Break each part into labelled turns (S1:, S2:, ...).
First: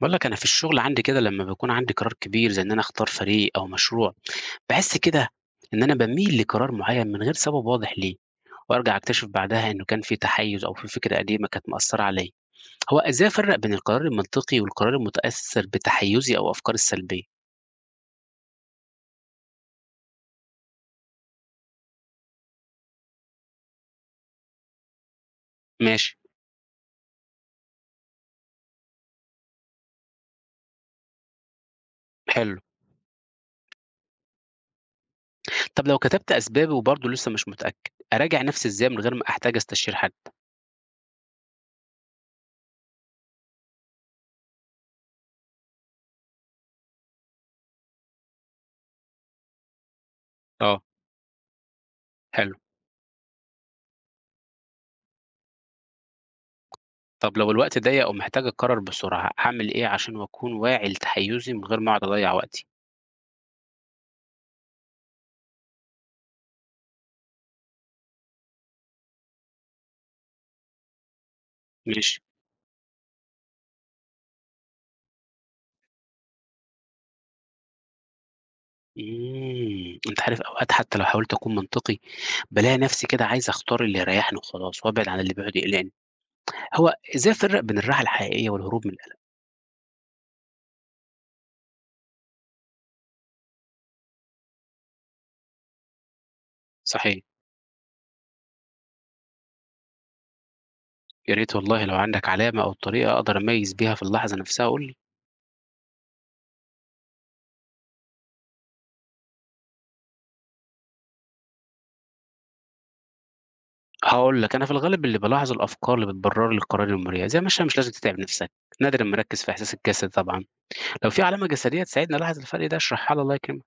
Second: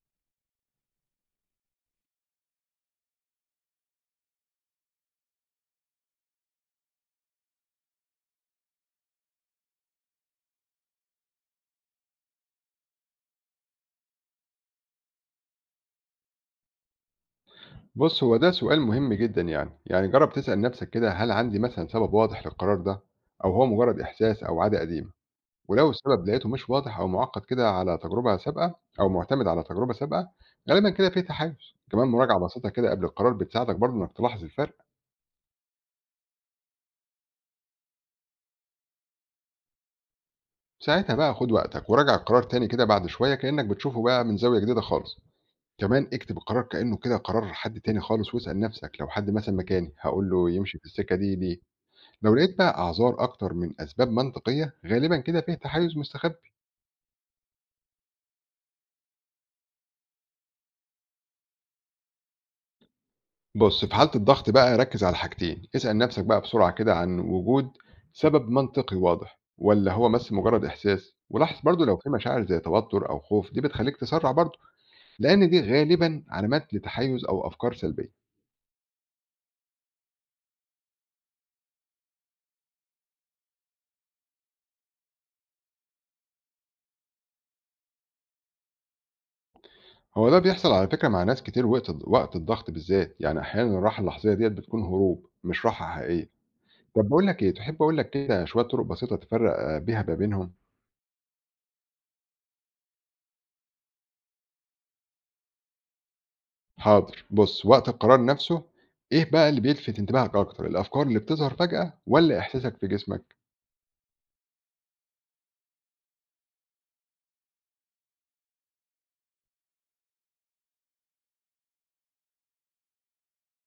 S1: باقول لك أنا في الشغل عندي كده لمّا بيكون عندي قرار كبير زي إن أنا أختار فريق أو مشروع، باحس كده إن أنا باميل لقرار معيّن من غير سبب واضح ليه، وأرجع أكتشف بعدها إنه كان في تحيُّز أو في فكرة قديمة كانت مأثّرة عليَّ. هو إزاي أفرّق بين القرار المنطقي والقرار المتأثّر بتحيُّزي أو أفكاري السلبية؟
S2: بُص، هو ده سؤال مهم جدًا يعني، جرّب تسأل نَفْسك كده هل عندي مثلًا سبب واضح للقرار ده أو هو مجرّد إحساس أو عادة قديمة، ولو
S1: ماشي،
S2: السبب لقيته مش واضح أو مُعقّد كده على تجربة سابقة أو مُعتمد على تجربة سابقة، غالبًا كده في تحيُّز، كمان مراجعة
S1: حلو.
S2: بسيطة كده قبل القرار بتساعدك برضه إنّك تلاحظ الفرق،
S1: طب لو كتبت أسبابي وبرضه لسه مش متأكد، أراجع نفسي إزاي من غير ما أحتاج أستشير حد؟
S2: ساعتها بقى خُد وقتك وراجع القرار تاني كده بعد شوية كإنّك بتشوفه بقى من زاوية جديدة خالص، كمان اكتب القرار كإنّه كده قرار حد تاني خالص واسأل نَفْسك لو حد مثلًا مكاني هاقول له يمشي
S1: آه،
S2: في السكة دي ليه؟ لو
S1: حلو.
S2: لقيت بقى أعذار أكتر من أسباب منطقية غالبا كده فيه تحيز مستخبي.
S1: طب لو الوقت ضيّق ومحتاج أقرر بسرعة، أعمل إيه عشان أكون واعي لتحيُّزي من غير ما أقعد أضيّع وقتي؟
S2: بص في حالة الضغط بقى ركز على حاجتين، اسأل نفسك بقى بسرعة كده عن وجود سبب منطقي واضح ولا هو بس مجرد إحساس، ولاحظ برضو لو في
S1: ماشي.
S2: مشاعر زي توتر أو خوف دي بتخليك تسرع برضو، لأن دي غالبا علامات لتحيز أو أفكار سلبية.
S1: أنت عارف أوقات حتى لو حاولت أكون منطقي، بالاقي نفسي كده عايز أختار اللي يريحني وخلاص، وأبعد عن اللي بيقعد يقلقني. هو إزاي أفرّق بين الراحة الحقيقية والهروب من القلق؟
S2: هو ده بيحصل على فكرة مع ناس كتير وقت الضغط بالذات، يعني أحيانا الراحة اللحظية ديت بتكون هروب مش راحة حقيقية. طب
S1: صحيح،
S2: بقول لك إيه، تحب أقول لك كده شوية طرق بسيطة تفرق بيها ما بينهم.
S1: يا ريت والله لو عندك علامة أو طريقة أقدر أميّز بيها في اللحظة نفسها قُل لي.
S2: حاضر. بُص، وقت القرار نفسه، إيه بقى اللي بيلفت انتباهك أكتر، الأفكار اللي بتظهر فجأة والّا إحساسك في جسمك؟
S1: هاقول لك، أنا في الغالب اللي بالاحظ الأفكار اللي بتبرر لي القرار المُريح، زي ما عشان مش لازم تتعب نفسك، نادرًا ما أركّز في إحساس الجسد طبعًا، لو في علامة جسدية تساعدني ألاحظ الفرق ده اشرحها لي الله يكرمك.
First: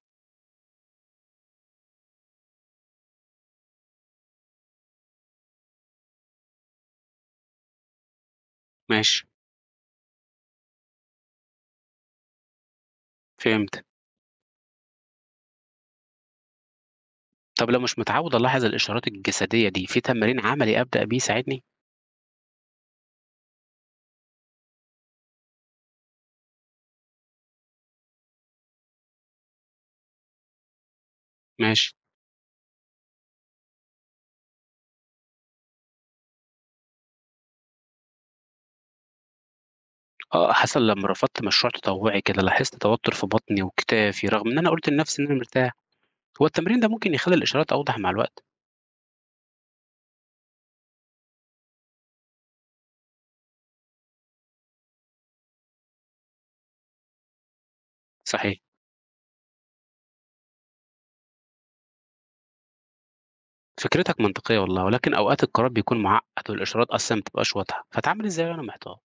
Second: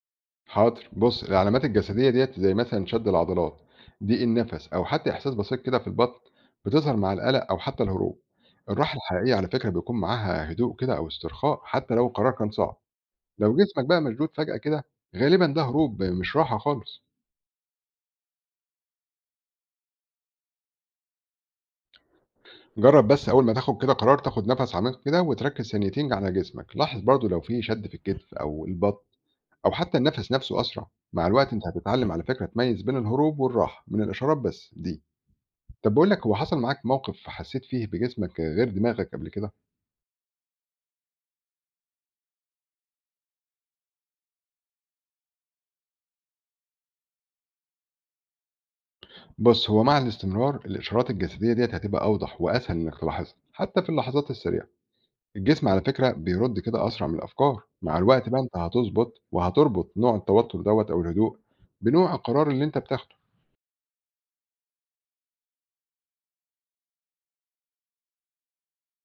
S2: حاضر. بُص، العلامات الجسدية ديّة زي مثلًا شد العضلات، ضيق النَفَس أو حتى إحساس بسيط كده في البطن، بتظهر مع القلق أو حتى الهروب. الراحة
S1: ماشي،
S2: الحقيقية على فكرة بيكون معاها هدوء كده أو استرخاء حتى لو القرار كان صعب. لو جسمك
S1: فهمتك.
S2: بقى مشدود فجأة كده، غالبًا ده هروب مش راحة خالص.
S1: طب لو مش متعوّد ألاحظ الإشارات الجسدية دي، في تمرين عملي أبدأ بيه يساعدني؟
S2: جرّب بس أول ما تاخد كده قرار، تاخد نَفَس عميق كده وتركّز ثانيتين على جسمك. لاحظ برضه لو في شد في الكتف أو البطن. أو حتى النفس نفسه أسرع. مع الوقت أنت
S1: ماشي.
S2: هتتعلم على فكرة تميز بين الهروب والراحة من الإشارات بس دي. طب بقول لك، هو حصل معاك موقف حسيت فيه بجسمك غير دماغك قبل كده؟
S1: آه، حصل لمّا رفضت مشروع تطوعي كده، لاحظت توتر في بطني وكتافي رغم إن أنا قُلت لنفسي إن أنا مرتاح، هو التمرين ده ممكن يخلّي الإشارات أوضح مع الوقت؟
S2: بص هو مع الاستمرار الإشارات الجسدية ديت هتبقى أوضح وأسهل إنك تلاحظها حتى في اللحظات السريعة. الجسم على فكرة بيرد كده أسرع من الأفكار، مع الوقت بقى أنت
S1: صحيح،
S2: هتظبط وهتربط نوع التوتر دوت أو الهدوء بنوع القرار اللي أنت بتاخده.
S1: فكرتك منطقية والله، ولكن أوقات القرار بيكون معقّد والإشارات أصلًا ما بتبقاش واضحة، فأتعامل إزاي وأنا محتار؟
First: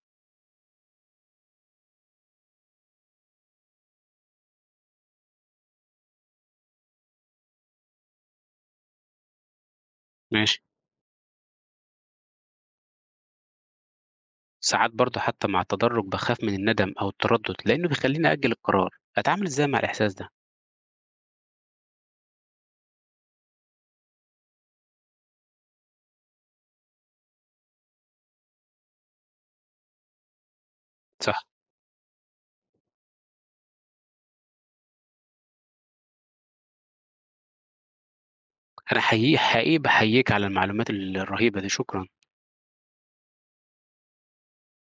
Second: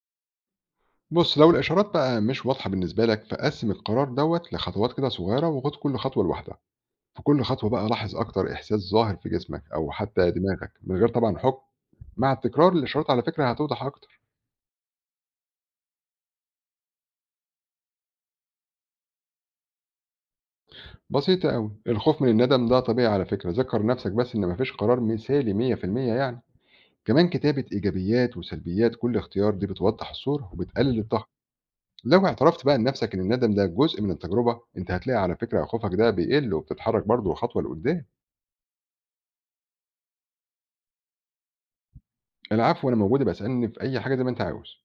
S2: بص لو الإشارات بقى مش واضحة بالنسبة لك، فقسم القرار دوت لخطوات كده صغيرة وخد كل خطوة لوحدها، في كل خطوة بقى لاحظ أكتر إحساس ظاهر في جسمك أو حتى
S1: ماشي،
S2: دماغك من غير طبعًا حكم، مع التكرار الإشارات على فكرة هتوضح أكتر.
S1: ساعات برضه حتى مع التدرج باخاف من الندم أو التردد لإنه بيخلّيني أأجل القرار، أتعامل إزاي مع الإحساس ده؟
S2: بسيطة أوي، الخوف من الندم ده طبيعي على فكرة، ذكّر نفسك بس إن ما فيش قرار مثالي 100% يعني، كمان كتابة إيجابيات وسلبيات كل اختيار دي بتوضح الصورة وبتقلل الضغط،
S1: صح،
S2: لو اعترفت بقى لنفسك إن الندم ده جزء من التجربة، أنت هتلاقي على فكرة خوفك ده بيقل وبتتحرك برضه خطوة لقدام.
S1: أنا حقيقي، حقيقي باحييك على المعلومات الرهيبة دي، شكرًا.
S2: العفو، أنا موجود، ابقى اسألني في أي حاجة زي ما أنت عاوز.